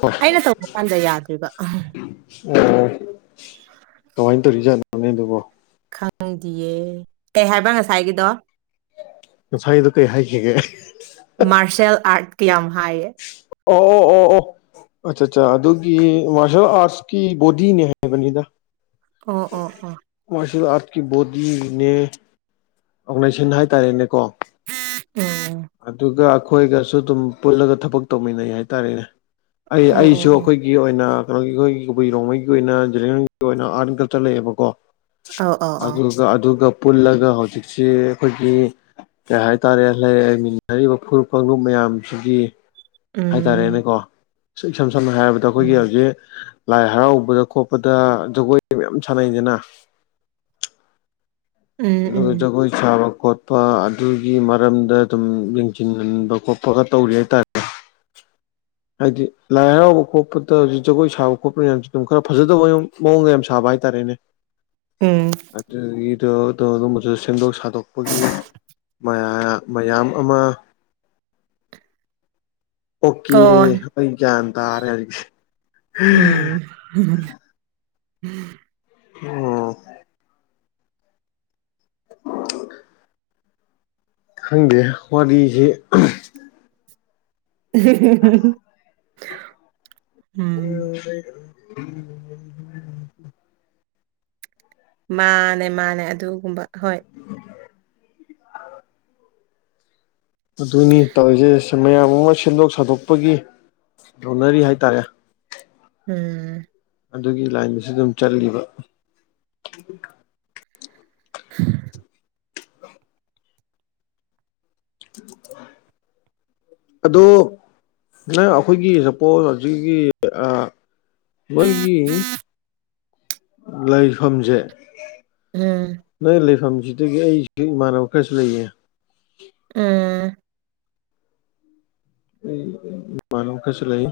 ꯍ ꯑꯩꯅ ꯇꯧꯕ ꯀꯥꯟꯗ ꯌꯥꯗ꯭ꯔꯤꯕ ꯎ ꯀꯃꯥꯏꯅ ꯇꯧꯔꯤꯖꯥꯠꯅꯣꯅꯦ ꯑꯗꯨꯕꯣ ꯈꯪꯗꯤꯌꯦ ꯀꯩ ꯍꯥꯏꯕ ꯉꯁꯥꯏꯒꯤꯗꯣ ꯉꯁꯥꯏꯗꯨ ꯀꯩ ꯍꯥꯏꯈꯤꯒꯦ ꯃꯥꯔꯁꯦꯜ ꯑꯥꯔꯠ ꯀ ꯌꯥꯝ ꯍꯥꯏꯌꯦ ꯑꯣ ꯑꯣ ꯑꯣ ꯑꯣ ꯑꯠꯆꯥ ꯑꯠꯆꯥ ꯑꯗꯨꯒꯤ ꯃꯥꯔꯁꯌꯦꯦꯜ ꯑꯥꯔꯠꯁꯀꯤ ꯕꯣꯗꯤꯅꯦ ꯍꯥꯏꯕꯅꯤꯗ ꯑꯣ ꯑꯣ ꯑꯣ ꯑꯩ ꯑꯥꯔꯠꯀꯤ ꯕꯣꯗꯤꯅꯦ ꯑꯣꯔꯒꯅꯥꯏꯖꯦꯁꯟ ꯍꯥꯏꯇꯥꯔꯦꯅꯦꯀꯣ ꯎꯝ ꯑꯗꯨꯒ ꯑꯩꯈꯣꯏꯒꯁꯨ ꯑꯗꯨꯝ ꯄꯨꯜꯂꯒ ꯊꯕꯛ ꯇꯧꯃꯤꯟꯅꯩ ꯍꯥꯏꯇꯥꯔꯦꯅꯦ ꯑꯩ ꯑꯣ ꯑꯣ ꯑꯩꯁꯨ ꯑꯣ ꯑꯩꯈꯣꯏꯒꯤ ꯑꯣꯏꯅ ꯀꯩꯅꯣꯒꯤ ꯑꯩꯈꯣꯏꯒꯤ ꯀꯕꯨꯏꯔꯣꯡꯉꯩꯒꯤ ꯑꯣꯏꯅ ꯖꯒꯤ ꯑꯣꯏꯅ ꯑꯥꯔꯠ ꯑꯦꯟ ꯀꯜꯆꯔ ꯂꯩꯌꯦꯕꯀꯣ ꯑꯧ ꯑꯧ ꯑꯧ ꯑꯗꯨꯒ ꯑꯗꯨꯒ ꯄꯨꯜꯂꯒ ꯍꯧꯖꯤꯛꯁꯤ ꯑꯩꯈꯣꯏꯒꯤ ꯀꯩ ꯍꯥꯏꯇꯥꯔꯦ ꯂꯩ ꯂꯩꯃꯤꯟꯅꯔꯤꯕ ꯐꯨꯔꯨꯞ ꯀꯥꯡꯂꯨꯞ ꯃꯌꯥꯝꯁꯤꯒꯤ ꯎꯝ ꯍꯥꯏꯇꯥꯔꯦꯅꯦꯀꯣ ꯏꯁꯝ ꯁꯝꯅ ꯍꯥꯏꯔꯕꯗ ꯑꯩꯈꯣꯏꯒꯤ ꯎꯝ ꯍꯧꯖꯤꯛ ꯂꯥꯏ ꯍꯔꯥꯎꯕꯗ ꯈꯣꯠꯄꯗ ꯖꯒꯣꯏ ꯃꯌꯥꯝ ꯁꯥꯟꯅꯩꯗꯅ ꯎꯝ ꯎꯝ ꯂꯗꯒ ꯏ ꯆꯕ ꯈꯣꯠꯄ ꯑꯗꯨꯒꯤ ꯃꯔꯝꯗ ꯑꯗꯨꯝ ꯌꯦꯡꯁꯤꯟꯟꯕ ꯈꯣꯠꯄꯒ ꯇꯧꯔꯤ ꯍꯥꯏꯇꯥꯔꯦ ꯍꯥꯏꯗꯤ ꯂꯥꯏ ꯍꯔꯥꯎꯕ ꯈꯣꯠꯄꯗ ꯍꯧꯖꯤꯛ ꯖꯒꯣꯏ ꯁꯥꯕ ꯈꯣꯠꯄ ꯃꯌꯥꯝꯁꯨ ꯑꯗꯨꯝ ꯈꯔ ꯐꯖꯗꯕ ꯃꯑꯣꯡꯗ ꯌꯥꯝ ꯁꯥꯕ ꯇꯔꯦꯅꯦ ꯎꯝ ꯑꯗꯨ ꯑꯗꯨ ꯑꯗꯨꯝꯕꯁꯨ ꯁꯦꯝꯗꯣꯛ ꯁꯥꯗꯣꯛꯄꯒꯤ ꯃꯌꯥꯝ ꯑꯃ ꯑꯣꯀꯦ ꯀꯣꯟ ꯑꯩ ꯀ ꯇꯔꯦ ꯎꯝ ꯎꯝ ꯈꯪꯗꯦ ꯋꯥꯔꯤꯁꯤꯦ [inaudible] ꯎꯝ ꯎ ꯎ ꯎ ꯎ ꯃꯥꯅꯦ ꯃꯥꯅꯦ ꯑꯗꯨꯒꯨꯝꯕ ꯍꯣꯏ ꯑ ꯑꯗꯨꯅꯤ ꯇꯧꯔꯤꯁꯦꯁ ꯟ ꯃꯌꯥꯝ ꯑꯃ ꯁꯦꯝꯗꯣꯛ ꯁꯥꯗꯣꯛꯄꯒꯤ ꯌꯣꯟꯅꯔꯤ ꯍꯥꯏꯇꯥꯔꯦ ꯎꯝ ꯑꯗꯨꯒꯤ ꯂꯥꯏꯟꯗꯁꯨ ꯑꯗꯨꯝ ꯆꯠꯂꯤꯕ [inaudible] [inaudible] ꯑꯗꯣ ꯅꯪ ꯑꯩꯈꯣꯏꯒꯤ ꯁꯄꯣꯁ ꯍꯧꯖꯤꯛꯀꯤ ꯃꯥꯒꯤ ꯂꯩꯐꯝꯁꯦ ꯎꯝ ꯅꯣꯏ ꯂꯩꯐꯝꯦ ꯍꯧꯖꯤꯛꯇꯒꯤ ꯑꯩꯁꯨ ꯏꯃꯥꯟꯅꯕ ꯈꯔꯁꯨ ꯂꯩꯌꯦ ꯎꯝ ꯑꯩ ꯃꯥꯂꯨ ꯈꯁꯤ ꯂꯩ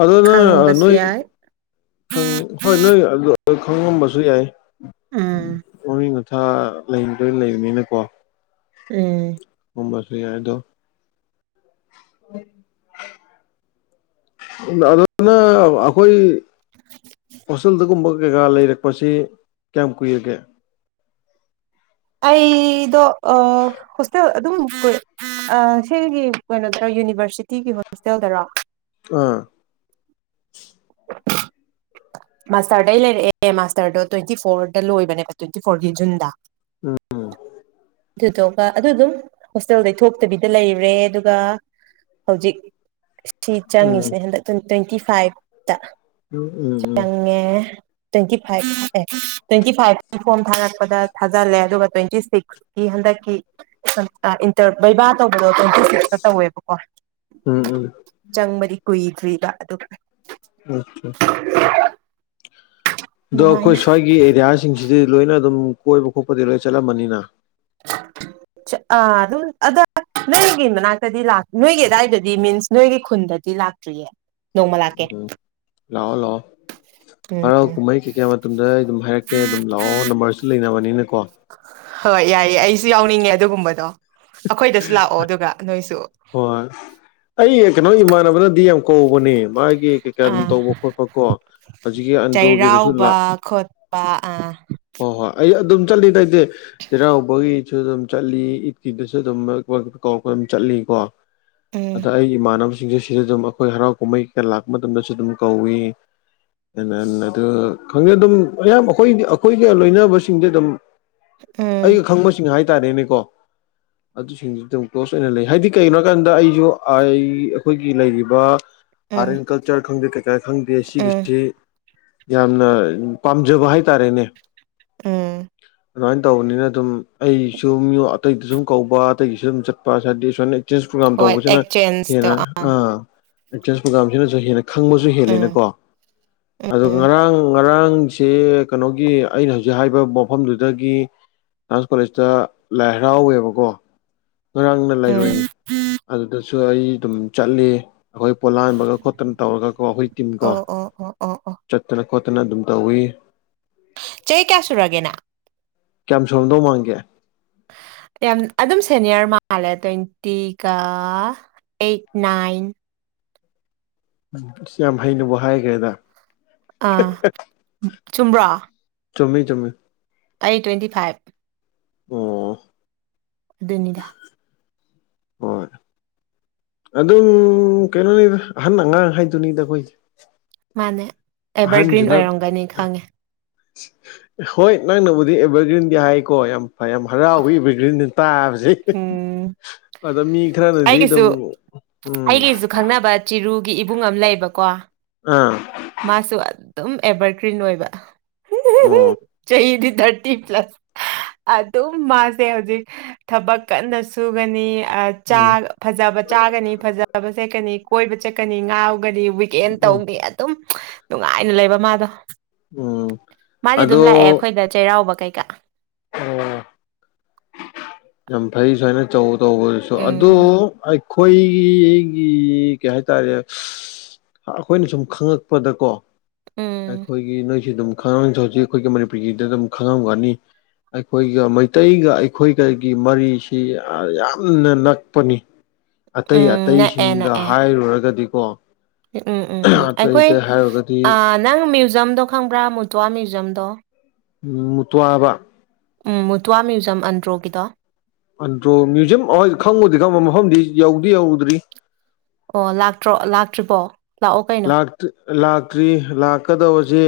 ꯑꯗꯨ ꯅꯪ ꯈꯪꯕꯁꯨ ꯅꯣꯏ ꯌꯥꯏ ꯍꯣꯏ ꯅꯣꯏ ꯑꯗꯨ ꯈꯪꯉꯝꯕꯁꯨ ꯌꯥꯏ ꯎꯝ ꯋꯥꯔꯤꯃꯤ ꯃꯊꯥ ꯂꯩꯅꯤꯗꯣꯏ ꯂꯩꯕꯅꯤꯅꯀꯣ ꯎꯝ ꯍꯝꯕꯁ ꯌꯥꯗꯣ ꯑꯗꯨꯅ ꯑꯩꯈꯣꯏ ꯍꯣꯁꯇꯦꯜꯗꯒꯨꯝꯕ ꯀꯩꯀꯥ ꯂꯩꯔꯛꯄꯁꯤ ꯀꯌꯥꯝ ꯀꯨꯏꯔꯒꯦ ꯑꯩꯣ ꯑ ꯍꯁꯦ ꯑꯗꯨꯝ ꯀ ꯁꯤꯒꯤ ꯀꯩꯅꯣꯗꯔ ꯌꯨꯅꯤꯚꯔꯁꯤꯇꯤꯒꯤ ꯍꯣꯁꯇꯦꯜꯗꯔꯣ ꯑ ꯃꯥꯁꯇꯔꯗ ꯑꯩ ꯂꯩꯔꯛꯑꯦ ꯃꯥꯁꯇꯔꯗꯣ ꯇ꯭ꯋꯦꯟꯇꯤ ꯐꯣꯔꯗ ꯂꯣꯏꯕꯅꯦꯕ ꯇ꯭ꯋꯦꯟꯇꯤ ꯐꯣꯔꯒꯤ ꯖꯨꯟꯗ ꯎꯝ ꯎꯝ ꯎꯝ ꯎꯝ ꯑꯗꯨꯇꯣ ꯑꯗꯨ ꯑꯗꯨꯝ ꯍꯣꯁꯇꯦꯜꯗꯩ ꯊꯣꯛꯇꯕꯤꯗ ꯂꯩꯔꯦ ꯑꯗꯨꯒ ꯍꯧꯖꯤꯛ ꯁꯤ ꯆꯪꯉꯁꯦ ꯍꯟꯗꯛ ꯇ꯭ꯋꯦꯟꯇꯤ ꯐꯥꯏꯚꯇ ꯆꯪꯉꯦ ꯇ꯭ꯋꯦꯟꯇꯤ ꯐꯥꯏꯚ ꯑꯦ ꯇ꯭ꯋꯦꯟꯇꯤ ꯐꯥꯏꯚꯀꯤ ꯐꯣꯔꯝ ꯊꯥꯔꯛꯄꯗ ꯊꯥꯖꯜꯂꯦ ꯑꯗꯨꯒ ꯇ꯭ꯋꯦꯟꯇꯤ ꯁꯤꯛꯁꯀꯤ ꯍꯗꯛꯀꯤ ꯁ ꯏꯟꯔ ꯩꯚꯕꯥ ꯇꯧꯕꯗꯣ ꯇ꯭ꯋꯦꯟꯇꯤ ꯁꯤꯛꯁꯇ ꯇꯧꯋꯦꯕꯀꯣ ꯎꯝ ꯎꯝ ꯎꯝ ꯎꯝ ꯆꯪꯕꯗꯤ ꯀꯨꯏꯗ꯭ꯔꯤꯕ ꯑꯗꯨꯒ ꯑꯗꯣ ꯑꯗꯨꯃꯥꯏꯅ ꯑꯩꯈꯣꯏ ꯁ꯭ꯋꯥꯏꯒꯤ ꯑꯦꯔꯤꯌꯥꯁꯤꯡꯁꯤꯗꯤ ꯂꯣꯏꯅ ꯑꯗꯨꯝ ꯀꯣꯏꯕ ꯈꯣꯠꯄꯗꯤ ꯂꯣꯏ ꯆꯠꯂꯝꯃꯅꯤꯅ ꯑ ꯑꯗꯨ ꯑꯗ ꯅꯣꯏꯒꯤ ꯃꯅꯥꯛꯇꯗꯤ ꯅꯣꯏꯒꯤ ꯑꯗꯥꯋꯥꯏꯗꯗꯤ ꯃꯤꯟꯁ ꯅꯣꯏꯒꯤ ꯈꯨꯟꯗꯗꯤ ꯂꯥꯛꯇ꯭ꯔꯤꯌꯦ ꯅꯣꯡꯃ ꯂꯥꯛꯀꯦ ꯎꯝ ꯂꯑꯣ ꯂꯑꯣ ꯎꯝ ꯍꯔꯥꯎ ꯀꯨꯝꯍꯩ ꯀꯩꯀꯥ ꯃꯇꯝꯗ ꯑꯩ ꯑꯗꯨꯝ ꯍꯥꯏꯔꯛꯀꯦ ꯑꯗꯨꯝ ꯂꯥꯛꯑꯣ ꯅꯝꯕꯔꯁꯨ ꯂꯩꯅꯕꯅꯤꯅ ꯀꯣ ꯍꯣꯏ ꯌꯥꯏꯌꯦꯦ ꯑꯩꯁꯨ ꯌꯥꯎꯅꯤꯡꯉꯦ ꯑꯗꯨꯒꯨꯝꯕꯗꯣ ꯑꯩꯈꯣꯏꯗꯁꯨ ꯂꯥꯛꯑꯣ ꯑꯗꯨꯒ ꯅꯣꯏꯁꯨ ꯍꯣꯏ ꯑꯩ ꯀꯩꯅꯣ ꯏꯃꯥꯟꯅꯕꯅꯗꯤ ꯌꯥꯝ ꯀꯧꯕꯅꯦ ꯃꯥꯒꯤ ꯀꯩꯀꯥ ꯑꯗꯨꯝ ꯑꯥ ꯇꯧꯕ ꯈꯣꯠꯄ ꯀꯣ ꯍꯧꯖꯤꯛꯀꯤ ꯑꯟꯗ꯭ꯔꯣꯒꯤꯗꯁꯨ ꯂ ꯆꯩꯔꯥꯎꯕ ꯈꯣꯠꯄ ꯑꯥ ꯍꯣꯏ ꯍꯣꯏ ꯑꯩ ꯑꯗꯨꯝ ꯆꯠꯂꯤ ꯇꯇꯦ ꯆꯩꯔꯥꯎꯕꯒꯤꯁꯨ ꯑꯗꯨꯝ ꯆꯠꯂꯤ ꯀꯤꯗꯨꯁꯨ ꯑꯗꯨꯝ ꯀꯧ ꯑꯗꯨꯝ ꯆꯠꯂꯤ ꯀꯣ ꯎꯝ ꯑꯗ ꯑꯩ ꯏꯃꯥꯟꯅꯕ ꯁꯤꯡꯁꯦ ꯁꯤꯗ ꯑꯗꯨꯝ ꯑꯩꯈꯣꯏ ꯍꯔꯥꯎ ꯀꯨꯝꯍꯩ ꯀꯌꯥ ꯂꯥꯛꯄ ꯃꯇꯝꯗꯁꯨ ꯑꯗꯨꯝ ꯀꯧꯏ ꯑꯦ ꯑꯗꯨ ꯈꯪꯉꯦ ꯑꯗꯨꯝ ꯃꯌꯥꯝ ꯑꯩꯈꯣꯏꯗꯤ ꯑꯩꯈꯣꯏꯒ ꯂꯣꯏꯅꯕꯁꯤꯡꯗꯤ ꯑꯗꯨꯝ ꯎꯝ ꯑꯩ ꯈꯪꯕꯁꯤꯡ ꯍꯥꯏꯇꯥꯔꯦꯅꯦꯀꯣ ꯑꯗꯨꯁꯤꯡꯗꯨꯗ ꯑꯗꯨꯝ ꯀ꯭ꯂꯣꯁ ꯑꯣꯏꯅ ꯂꯩ ꯍꯥꯏꯗꯤ ꯀꯩꯒꯤꯅꯣ ꯍꯥꯏ ꯀꯥꯟꯗ ꯑꯩꯁꯨ ꯑꯩ ꯑꯩꯈꯣꯏꯒꯤ ꯂꯩꯔꯤꯕ ꯎꯝ ꯑꯥꯔꯠ ꯑꯦꯟ ꯀꯜꯆꯔ ꯈꯪꯗꯦ ꯀꯩꯀꯥ ꯈꯪꯗꯦ ꯎꯝ ꯁꯤꯒꯤꯁꯤ ꯌꯥꯝꯅ ꯄꯥꯝꯖꯕ ꯍꯥꯏꯇꯥꯔꯦꯅꯦ ꯎꯝ ꯑꯗꯨꯃꯥꯏꯅ ꯇꯧꯕꯅꯤꯅ ꯑꯗꯨꯝ ꯑꯩꯁꯨ ꯑꯇꯩꯗ ꯁꯨꯝ ꯀꯧꯕ ꯑꯇꯩꯒꯤꯁꯨ ꯑꯗꯨꯝ ꯆꯠꯄ ꯍꯥꯏꯗꯤ ꯁꯃꯥꯏꯅ ꯑꯦꯇꯦꯟꯁ ꯄ꯭ꯔꯣꯒꯥꯝ ꯍꯣꯏ ꯇꯧꯕꯁꯤꯅ ꯑꯦꯛꯆꯦꯟꯖꯇꯣ ꯍꯦꯟꯅ ꯑꯇꯦꯟꯁ ꯄ꯭ꯔꯣꯒꯥꯝꯁꯤꯅꯁꯨ ꯍꯦꯟꯅ ꯈꯪꯕꯁꯨ ꯎꯝ ꯍꯦꯜꯂꯦꯅꯀꯣ ꯑꯗꯣ ꯎꯝ ꯉꯔꯥꯡ ꯉꯔꯥꯡ ꯑꯉꯥꯡꯁ ꯀꯩꯅꯣꯒꯤ ꯑꯩꯅ ꯍꯧꯖꯤꯛ ꯍꯥꯏꯕ ꯃꯐꯝꯗꯨꯗꯒꯤ ꯗꯥꯟꯁ ꯀꯣꯂꯦꯖꯇ ꯂꯥꯏ ꯍꯔꯥꯎꯋꯦꯕꯀꯣ ꯉꯔꯥꯡꯅ ꯎꯝ ꯂꯩꯔꯣꯏꯅꯤ ꯑꯗꯨꯗ ꯁꯨ ꯑꯩ ꯑꯗꯨꯝ ꯆꯠꯂꯤ ꯑꯩꯈꯣꯏ ꯄꯣꯂꯥꯟꯕꯒ ꯈꯣꯠꯇꯅ ꯇꯧꯔꯒꯀꯣ ꯑꯩꯈꯣꯏ ꯇꯤꯝ ꯀꯣ ꯑꯣ ꯑꯣ ꯑꯣ ꯑꯣ ꯑꯣ ꯆꯠꯇꯅ ꯈꯣꯠꯇꯅ ꯑꯗꯨꯝ ꯇꯧꯋꯤ ꯆꯍꯤ ꯀꯌꯥ ꯁꯨꯔꯒꯦ ꯅꯪ ꯀꯌꯥꯝ ꯁꯔꯝꯗꯧ ꯃꯥꯡꯒꯦ ꯌꯥꯝ ꯑꯗꯨꯝ ꯁꯦꯅꯤꯌꯔ ꯃꯥꯜꯂꯦ ꯇ꯭ꯋꯦꯟꯇꯤꯒ ꯑꯩꯠ ꯅꯥꯏꯟ ꯎꯝ ꯑꯁ ꯌꯥꯝ ꯍꯩꯅꯕ ꯍꯥꯏꯈ꯭ꯔꯦꯗ ꯑ ꯆꯨꯝꯕ꯭ꯔꯣ ꯆꯨꯝꯃꯤ ꯆꯨꯝꯃꯤ ꯑꯩ ꯇ꯭ꯋꯦꯟꯇꯤ ꯐꯥꯏꯚ ꯑ [inaudible] [unintelligible] ꯑꯗꯨꯅꯤꯗ ꯍꯣꯏ ꯑꯗꯨꯝ ꯀꯩꯅꯣꯅꯤ ꯑꯍꯟ ꯑꯉꯥꯡ ꯍꯥꯏꯗꯨꯅꯤꯗ ꯑꯩꯈꯣꯏꯁꯦ ꯑꯦꯚꯔꯒ꯭ꯔꯤꯟ ꯑꯍꯟꯁꯨꯅ ꯑꯣꯏꯔꯝꯒꯅꯤ ꯈꯪꯉꯦ ꯍꯣꯏ ꯅꯪꯅꯕꯨꯗꯤ ꯑꯦꯚꯔꯒ꯭ꯔꯤꯟꯗꯤ ꯍꯥꯏꯀꯣ ꯌꯥꯝ ꯐꯩ ꯌꯥꯝ ꯍꯔꯥꯎꯕ ꯑꯦꯚꯔꯒ꯭ꯔꯤꯟꯗ ꯇꯥꯕ ꯎꯝ [inaudible] ꯑꯗ ꯃꯤ ꯈꯔꯅ ꯑꯩꯒꯤꯁꯨ ꯑꯩꯒꯤꯁꯨ ꯈꯪꯅꯕ ꯆꯤꯔꯨꯒꯤ ꯏꯕꯨꯡ ꯑꯃ ꯂꯩꯕꯀꯣ ꯑꯥ ꯃꯥꯁꯨ ꯑꯗꯨꯝ ꯑꯦꯚꯔꯒ꯭ꯔꯤꯟ ꯑꯣꯏꯕ ꯑꯣ ꯑꯩꯗꯤ ꯊꯔꯇꯤ ꯄ꯭ꯂꯁ ꯑꯗꯨꯝ ꯃꯥꯁꯦ ꯍꯧꯖꯤꯛ ꯊꯕꯛ ꯀꯟꯅ ꯁꯨꯒꯅꯤ ꯎꯝ ꯐꯖꯕ ꯆꯥꯒꯅꯤ ꯐꯖꯕ ꯆꯠꯀꯅꯤ ꯀꯣꯏꯕ ꯆꯠꯀꯅꯤ ꯉꯥꯎ ꯇꯒꯅꯤ ꯋꯤꯛꯀꯦꯟ ꯎꯝ ꯇꯧꯅꯤ ꯑꯗꯨꯝ ꯅꯨꯡꯉꯥꯏꯅ ꯂꯩꯕ ꯃꯥꯗꯣ ꯎꯝ ꯃꯥꯗꯤ ꯑꯗꯣ ꯑꯗꯨꯝ ꯂꯥꯛꯑꯦ ꯑꯩꯈꯣꯏꯗ ꯆꯩꯔꯥꯎꯕ ꯀꯩꯀꯥ ꯑꯣ ꯌꯥꯝ ꯐꯩ ꯁꯨꯃꯥꯏꯅ ꯆꯧ ꯇꯧꯕꯗꯨꯁꯨ ꯎꯝ ꯑꯗꯨꯗ ꯑꯩꯈꯣꯏꯒꯤ ꯑꯩꯒꯤ ꯀꯩ ꯍꯥꯏꯇꯥꯔꯦ ꯑꯩꯈꯣꯏꯅ ꯁꯨꯝ ꯈꯪꯉꯛꯄꯗꯀꯣ ꯎꯝ ꯑꯩꯈꯣꯏꯒꯤ ꯅꯣꯏꯁꯤ ꯑꯗꯨꯝ ꯈꯪꯉꯝꯁꯨ ꯍꯧꯖꯤꯛ ꯑꯩꯈꯣꯏꯒꯤ ꯃꯅꯤꯄꯨꯔꯒꯤꯗ ꯑꯗꯨꯝ ꯈꯪꯉꯝꯒꯅꯤ ꯑꯩꯈꯣꯏꯒ ꯃꯩꯇꯩꯒ ꯑꯩꯈꯣꯏ ꯀꯩꯒꯤ ꯃꯔꯤꯁꯤ ꯌꯥꯝꯅ ꯅꯛꯄꯅꯤ ꯑꯇꯩ ꯎꯝ ꯅꯛꯑꯦ ꯑꯇꯩꯁꯤꯡꯗ ꯅꯛꯑꯦ ꯍꯥꯏꯔꯨꯔꯒꯗꯤꯀꯣ ꯎꯝ ꯎꯝ ꯎꯝ ꯑꯇꯩ ꯑꯩꯈꯣꯏ ꯑꯇꯩ ꯍꯥꯏꯔꯨꯔꯒꯗꯤ ꯅꯪ ꯨꯖꯝꯗ ꯈꯪꯕ꯭ꯔꯥ ꯃꯨꯇꯨꯋꯥ ꯃꯤ꯭ꯌꯨꯖꯝꯗꯣ ꯎꯝ ꯃꯨ ꯇꯋꯥꯕ ꯎꯝ ꯃꯨꯇ꯭ꯋꯥ ꯃ꯭ꯌꯨꯖꯝ ꯑꯟꯗ꯭ꯔꯣꯒꯤꯗꯣ ꯑꯗꯨꯟꯗꯣ ꯃ꯭ꯌꯨꯖꯤꯌꯝ ꯑꯣꯏ ꯈꯪꯉꯨꯗꯤ ꯈꯪꯕꯨ ꯃꯐꯝꯗꯤ ꯌꯧꯗꯤ ꯌꯧꯗ꯭ꯔꯤ ꯑꯣ ꯂꯥꯛꯇ꯭ꯔꯣ ꯂꯥꯛꯇ꯭ꯔꯤꯕꯣ ꯂꯥꯛꯑꯣ ꯀꯩꯅꯣ ꯂꯥꯛꯇ꯭ꯔꯤ ꯂꯥꯛꯇ꯭ꯔꯤ ꯂꯥꯛꯀꯗꯁꯦ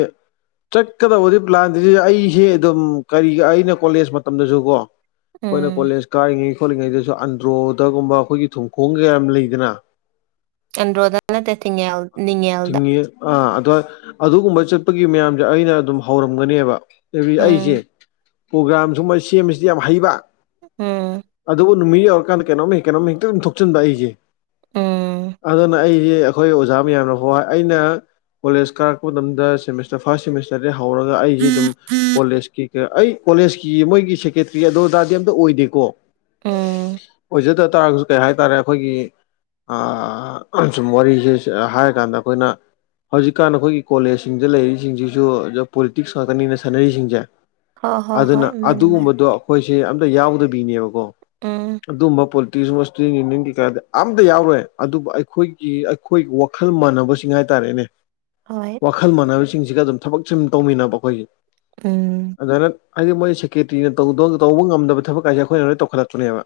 ꯆꯠꯀꯗꯕꯗꯤ ꯄ꯭ꯂꯥꯟꯗ ꯑꯩꯁꯦ ꯑꯗꯨꯝ ꯀꯔꯤ ꯑꯩꯅ ꯀꯣꯂꯦꯖ ꯃꯇꯝꯗꯁꯨ ꯀꯣ ꯑꯩꯈꯣꯏꯅ ꯎꯝ ꯀꯣꯂꯦꯖ ꯀꯥꯏꯔꯤꯉꯩ ꯊꯣꯛꯣꯠꯂꯤꯉꯩꯗꯁꯨ ꯑꯟꯗ꯭ꯔꯣꯗꯒꯨꯝꯕ ꯑꯩꯈꯣꯏꯒꯤ ꯊꯨꯝꯈꯣꯡ ꯀꯌꯥ ꯂꯩꯗꯅ ꯑꯟꯣꯗ ꯇꯠꯇꯉ ꯊꯤꯡꯉꯤ ꯑꯥ ꯑ ꯑꯗꯨꯒꯨꯝꯕ ꯆꯠꯄꯒꯤ ꯃꯌꯥꯝꯁꯦ ꯑꯩꯅ ꯑꯗꯨꯝ ꯍꯧꯔꯝꯒꯅꯦꯕ ꯑꯩꯁꯦ ꯎꯝ ꯄ꯭ꯔꯣꯒ꯭ꯔꯥꯝ ꯁꯨꯝꯕ ꯁꯦꯝꯕꯁꯤꯗꯤ ꯌꯥꯝ ꯍꯩꯕ ꯎꯝ ꯑꯗꯨꯕꯨ ꯅꯨꯃꯤꯠ ꯌꯧꯔꯀꯥꯟꯗ ꯀꯩꯅꯣꯝ ꯀꯩꯅꯣꯝ ꯍꯦꯛꯇ ꯑꯗꯨꯝ ꯊꯣꯛꯆꯟꯕ ꯑꯩꯁꯦ ꯎꯝ ꯑꯗꯨꯅ ꯑꯩ ꯑꯩ ꯑꯩꯈꯣꯏ ꯑꯣꯖꯥ ꯃꯌꯥꯝꯅ ꯍ ꯑꯩꯅ ꯀꯣꯂꯦꯖ ꯀꯥꯔꯛꯄ ꯃꯇꯝꯗ ꯁꯦꯃꯤꯁꯇꯔ ꯐꯥꯔꯁ ꯁꯦꯃꯤꯁꯇꯔꯗꯤ ꯍꯧꯔꯒ ꯑꯩꯁꯦ ꯑꯗꯨꯝ ꯀꯣꯂꯦꯖꯀꯤ ꯑꯩ ꯀꯣꯂꯦꯖꯀꯤ ꯃꯣꯏꯒꯤ ꯁꯦꯀ꯭ꯔꯦꯇ꯭ꯔꯤ ꯑꯗꯣ ꯗꯥꯔꯗꯤ ꯑꯝꯇ ꯑꯣꯏꯗꯦꯀꯣ ꯎꯝ ꯄꯤꯖꯗ ꯇꯥꯔꯒꯁꯨ ꯀꯩ ꯍꯥꯏꯇꯥꯔꯦ ꯑꯩꯈꯣꯏꯒꯤ ꯁꯨꯝ ꯋꯥꯔꯤꯁꯦ ꯍꯥꯏ ꯀꯗ ꯑꯩꯅ ꯍꯧꯖꯤꯛꯀꯥꯟ ꯑꯩꯈꯣꯏꯒꯤ ꯀꯣꯂꯦꯖꯁꯤꯡꯗ ꯂꯩꯔꯤꯁꯤꯡꯁꯤꯁꯨ ꯄꯣꯂꯤꯇꯤꯛꯁ ꯉꯥꯛꯇꯅꯤꯅ ꯁꯥꯟꯅꯔꯤꯁꯤꯡꯁꯦ ꯍꯣꯏ ꯍꯣꯏ ꯑꯗꯨꯅ ꯍꯣꯏ ꯃꯥꯅꯦ ꯃꯥꯅꯦ ꯑꯗꯨꯒꯨꯝꯕꯗꯣ ꯑꯩꯈꯣꯏ ꯁꯤ ꯑꯇ ꯌꯥꯎꯗꯕꯤꯅꯦꯕꯀꯣ ꯎꯝ ꯑꯗꯨꯝꯕꯣ ꯇ ꯌꯨꯅꯤꯌꯟ ꯀꯀꯥꯗꯤ ꯑꯝꯇ ꯌꯥꯎꯔꯣꯏꯦ ꯑꯗꯨꯕꯨ ꯑꯩꯈꯣꯏꯒꯤ ꯑꯩꯈꯣꯏꯒꯤ ꯋꯥꯈꯜ ꯃꯥꯟꯅꯕꯁꯤꯡ ꯍꯥꯏꯇꯥꯔꯦꯅꯦ ꯍꯣꯏ ꯋꯥꯈꯜ ꯃꯥꯟꯅꯕꯁꯤꯡꯁꯤꯒ ꯑꯗꯨꯝ ꯊꯕꯛ ꯁꯨꯝ ꯇꯧꯃꯤꯟꯅꯕ ꯑꯩꯈꯣꯏꯁꯦ ꯎꯝ ꯍꯥꯏꯗꯤ ꯃꯣꯏ ꯁꯦꯀ꯭ꯔꯦꯇꯔꯤꯅ ꯇꯧꯕ ꯉꯝꯗꯕ ꯊꯕꯛ ꯀꯥꯏꯁꯦ ꯑꯩꯈꯣꯏꯅ ꯂꯣꯏꯅ ꯇꯧꯈꯠꯂꯛꯄꯨꯅꯦꯕ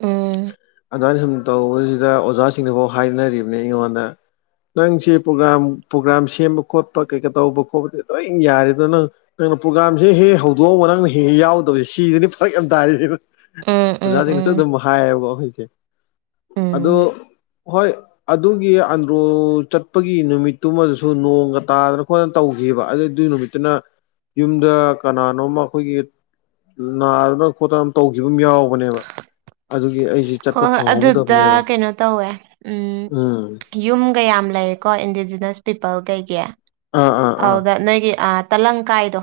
ꯎꯝ ꯑꯗꯨꯅ ꯁꯨꯝ ꯇꯧꯕꯁꯤꯗ ꯑꯣꯖꯥꯁꯤꯡꯅꯐꯥꯎ ꯍꯥꯏꯅꯔꯤꯕꯅꯤ ꯑꯩꯉꯣꯟꯗ ꯅꯪꯁꯦ ꯄ꯭ꯔꯣꯒ꯭ꯔꯥꯝ ꯄ꯭ꯔꯣꯒ꯭ꯔꯥꯝ ꯁꯦꯝꯕ ꯈꯣꯠꯄ ꯀꯩꯀꯥ ꯇꯧꯕ ꯈꯣꯠꯄꯗꯤ ꯂꯣꯏ ꯌꯥꯔꯦꯗꯣ ꯅꯪ ꯅꯪꯅ ꯄ꯭ꯔꯣꯒꯥꯝꯁ ꯍ ꯍꯧꯗꯣꯛꯑꯒ ꯅꯪꯅ ꯍꯦꯛ ꯌꯥꯎꯗꯕꯁꯦ ꯁꯤꯗꯗꯤ ꯐꯔꯛ ꯌꯥꯝ ꯇꯥꯏꯔꯤꯦꯕ ꯎꯝ ꯎꯝ ꯑꯣꯖꯥꯁꯤꯡꯅꯁꯨ ꯎꯝ ꯑꯗꯨꯝ ꯍꯥꯏꯌꯦꯕꯀꯣ ꯑꯩꯈꯣꯏꯁꯦ ꯑ ꯎꯝ ꯍꯣꯏ ꯑꯗꯨꯒꯤ ꯇꯣ ꯆꯠꯄꯒꯤ ꯅꯨꯃꯤꯠꯇꯨꯃꯗꯁꯨ ꯅꯣꯡꯒ ꯇꯥꯗꯅ ꯈꯣꯠꯇꯅ ꯇꯧꯈꯤꯕꯕ ꯑꯗꯨ ꯑꯗꯨꯏ ꯅꯨꯃꯤꯠꯇꯨꯅ ꯌꯨꯝꯗ ꯀꯅꯥꯅꯣꯝ ꯑꯩꯈꯣꯏꯒꯤ ꯅꯥꯗꯅ ꯈꯣꯠꯇꯅ ꯇꯧꯈꯤꯕ ꯑꯃ ꯌꯥꯎꯕꯅꯦꯕ ꯑꯗꯨ ꯍꯣꯏ ꯍꯣꯏ ꯑꯗꯨꯗ ꯀꯩꯅꯣ ꯇꯧꯋꯦ ꯎꯝ ꯌꯨꯝ ꯀꯌꯥꯝ ꯂꯩꯌꯦꯀꯣ ꯏꯟꯗꯤꯖꯤꯅꯁ ꯄꯤꯄꯜ ꯀꯩꯒꯤ ꯑꯥ ꯑꯥ ꯑꯗꯨꯗ ꯑꯥ ꯅꯣꯏꯒꯤ ꯇ ꯂꯪ ꯀꯥꯏꯗꯣ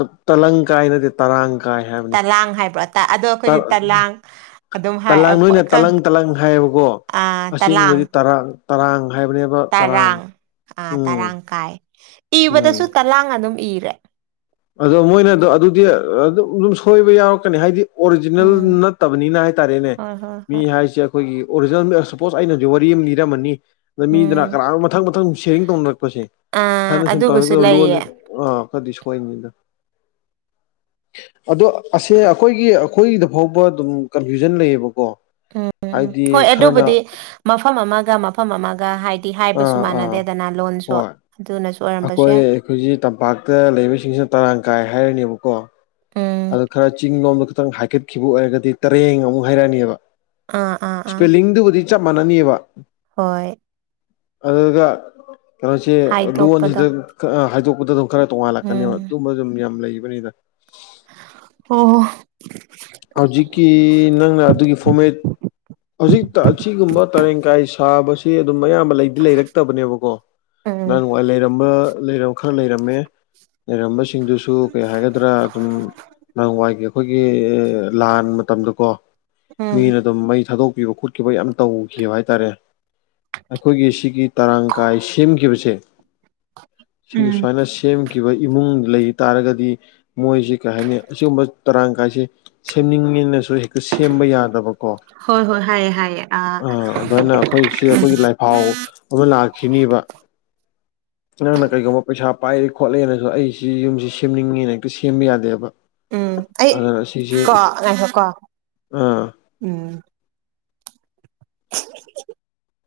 ꯎꯝ ꯇꯂꯪ ꯀꯥꯏ ꯅꯠꯇꯦ ꯇꯔꯥꯡ ꯀꯥꯏ ꯍꯥꯏꯕꯅꯤ ꯇꯂꯥꯡ ꯍꯥꯏꯕ꯭ꯔꯣ ꯇ ꯑꯗꯣ ꯑꯩꯈꯣꯏꯗꯤ ꯇꯂꯥꯡ ꯑꯗꯨꯝ ꯍꯥꯏ ꯑ ꯄ ꯅꯣꯏꯅ ꯀꯪ ꯇꯂꯪ ꯇꯂꯪ ꯍꯥꯏꯌꯦꯕꯀꯣ ꯑꯥ ꯇꯂꯥꯡ ꯑꯁꯦꯡꯕꯗꯤ ꯇꯔꯥ ꯇꯔꯥꯡ ꯑꯥ ꯎꯝ ꯇꯔꯥꯡ ꯀꯥꯏ ꯎꯝ ꯏꯕꯗꯁꯨ ꯇꯂꯥꯡ ꯑꯗꯨꯝ ꯏꯔ [unintelligible] ꯑꯗꯣ ꯃꯣꯏꯅꯗꯣ ꯑꯗꯨꯗꯤ ꯑꯗꯨꯝ ꯑꯗꯨꯝ ꯁꯣꯏꯕ ꯌꯥꯎꯔꯛꯀꯅꯤ ꯍꯥꯏꯗꯤ ꯑꯣꯔꯤꯖꯤꯅꯦꯜ ꯎꯝ ꯅꯠꯇꯕꯅꯤꯅ ꯍꯥꯏꯇꯥꯔꯦꯅꯦ ꯍꯣꯏ ꯍꯣꯏ ꯃꯤ ꯍꯣꯏ ꯍꯥꯏꯁꯦ ꯑꯩꯈꯣꯏꯒꯤ ꯑꯣꯔꯤꯖꯤꯅꯦꯜ ꯁꯄꯣꯁ ꯑꯩꯅ ꯍꯧꯖꯤ ꯋꯥꯔꯤ ꯑꯃ ꯂꯤꯅꯤꯔꯝꯃꯅꯤ ꯑꯗ ꯃꯤꯗꯨꯅ ꯎꯝ ꯀꯅꯥꯝ ꯃꯊꯪ ꯃꯊꯪ ꯁ ꯁꯌꯥꯔꯤꯡ ꯇꯧꯅꯔꯛꯄꯁꯦ ꯑꯥ ꯁꯨꯃꯥꯏꯅ ꯁꯨꯝ ꯇꯧꯔ ꯑꯗꯨꯒꯁꯨ ꯂꯣꯟꯗꯤ ꯂꯩꯌꯦ ꯑ ꯍꯈꯣꯏꯅꯤꯗ ꯑꯗꯣ ꯑꯁꯦ ꯑꯩꯈꯣꯏꯒꯤ ꯑꯩꯈꯣꯏꯒꯤꯗ ꯐꯥꯎꯕ ꯑꯗꯨꯝ ꯀꯟꯐ꯭ꯌꯨꯖꯟ ꯂꯩꯌꯦꯕꯀꯣ ꯎꯝ ꯍꯣꯏ ꯍꯥꯏꯗꯤ ꯈꯔꯅ ꯑꯗꯨꯕꯨꯗꯤ ꯃꯐꯝ ꯑꯃꯒ ꯃꯐꯝ ꯑꯃꯒ ꯍꯥꯏꯗꯤ ꯍꯥꯏꯕꯁꯨ ꯑꯥ ꯑꯥ ꯃꯥꯟꯅꯗꯦꯗꯅ ꯂꯣꯟꯁꯨ ꯍꯣꯏ ꯑꯗꯨꯅꯁꯨ ꯑꯣꯏꯔꯝꯕꯁꯨ ꯑꯩꯈꯣꯏ ꯌꯥꯏ ꯑꯩꯈꯣꯏꯖꯤ ꯇꯝꯄꯥꯛꯇ ꯂꯩꯕꯁꯤꯡꯁꯤꯅ ꯇꯔꯥꯡ ꯀꯥꯏ ꯍꯥꯏꯔꯅꯦꯕꯀꯣ ꯎꯝ ꯑꯗ ꯈꯔ ꯆꯤꯡ ꯂꯣꯝꯗ ꯈꯤꯇꯪ ꯍꯥꯏꯀꯠꯈꯤꯕ ꯑꯣꯏꯔꯒꯗꯤ ꯇꯔꯦꯡ ꯑꯃꯨꯛ ꯍꯥꯏꯔꯛꯑꯅꯦꯕ ꯑꯥ ꯑꯥ ꯑꯥ ꯆ ꯃꯅꯅꯤꯕ ꯍꯣꯏ ꯑꯗꯨ ꯀꯩꯅꯣꯁꯦ ꯍꯥꯏꯗꯣꯛꯄꯗꯣ ꯂꯣꯟꯁꯤꯗ ꯍꯥꯏꯗꯣꯛꯄꯗ ꯑꯗꯨꯝ ꯈꯔ ꯇꯣꯡꯉꯥꯜꯂꯛꯀꯅꯦꯕ ꯎꯝ ꯑꯗꯨꯝꯕ ꯑꯗꯨꯝ ꯌꯥꯝ ꯂꯩꯕꯅꯤꯗ ꯑꯣꯣ ꯍꯧꯖꯤꯛꯀꯤ ꯅꯪꯅ ꯑꯗꯨꯒꯤ ꯐꯣꯔꯃꯦꯠ ꯍꯧꯖꯤꯛꯇ ꯑꯁꯤꯒꯨꯝꯕ ꯇꯔꯦꯡꯀꯥꯏ ꯁꯥꯕꯁꯤ ꯁꯤ ꯑꯗꯨꯝ ꯑꯌꯥꯝꯕ ꯂꯩꯗꯤ ꯂꯩꯔꯛꯇꯕꯅꯦꯕꯀꯣ ꯎꯝ ꯅꯍꯪ ꯅꯨꯡꯉꯥꯏ ꯂꯩꯔꯝꯕ ꯂꯩꯔꯝ ꯈꯔ ꯂꯩꯔꯝꯃꯦ ꯂꯩꯔꯝꯕꯁꯤꯡꯗꯨꯁꯨ ꯀꯩ ꯍꯥꯏꯒꯗ꯭ꯔꯥ ꯑꯗꯨꯝ ꯅꯪ ꯋꯥꯏꯒꯦ ꯑꯩꯈꯣꯏꯒꯤ ꯂꯥꯟ ꯃꯇꯝꯗꯀꯣ ꯎꯝ ꯃꯤꯅ ꯑꯗꯨꯝ ꯃꯩ ꯊꯥꯗꯣꯛ ꯄꯤꯕ ꯈꯣꯠꯈꯤꯕ ꯌꯥꯝꯅ ꯇꯧꯈꯤꯕ ꯍꯥꯏꯇꯥꯔꯦ ꯑꯩꯈꯣꯏꯒꯤ ꯁꯤꯒꯤ ꯇꯔꯥꯡ ꯀꯥꯏ ꯁꯦꯝꯈꯤꯕꯁꯦ ꯁꯤ ꯎꯝ ꯁꯥꯏꯅꯥ ꯁꯦꯝ ꯀ ꯈꯤꯕ ꯏꯃꯨꯡ ꯂꯩ ꯇꯥꯔꯒꯗꯤ ꯃꯣꯏꯁꯤ ꯀꯩ ꯍꯥꯏꯅꯤ ꯑꯁꯤꯒꯨꯝꯕ ꯇꯔꯥꯡ ꯀꯥꯏꯁꯦ ꯁꯦꯝꯅꯤꯡꯉꯤꯅꯁꯨ ꯍꯦꯛꯇ ꯁꯦꯝꯕ ꯌꯥꯗꯕ ꯀ ꯍꯣꯏ ꯍꯣꯏ ꯍꯥꯏꯌꯦ ꯍꯥꯏꯌꯦ ꯑ ꯑꯥ ꯑꯗꯨꯃꯥꯏꯅ ꯑꯩꯈꯣꯏ ꯁꯤ ꯑꯩꯈꯣꯏꯒꯤ ꯂꯥꯏꯐꯥꯎ ꯑꯃ ꯂꯥꯛꯦ ꯈꯤꯅꯤꯕ ꯅꯪꯅ ꯀꯩꯒꯨꯝꯕ ꯄꯩꯁꯥ ꯄꯥꯏꯔꯦ ꯈꯣꯠꯂꯛꯦꯅꯁꯨ ꯑꯩꯁꯤ ꯌꯨꯝꯁꯤ ꯁꯦꯝꯅꯤꯡꯉꯦꯅ ꯍꯦꯛꯇ ꯁꯦꯝꯕ ꯌꯥꯗꯦꯕ ꯑꯗꯨꯗꯅ ꯁꯤꯁꯦ ꯉꯀꯣ ꯎꯝ [unintelligible]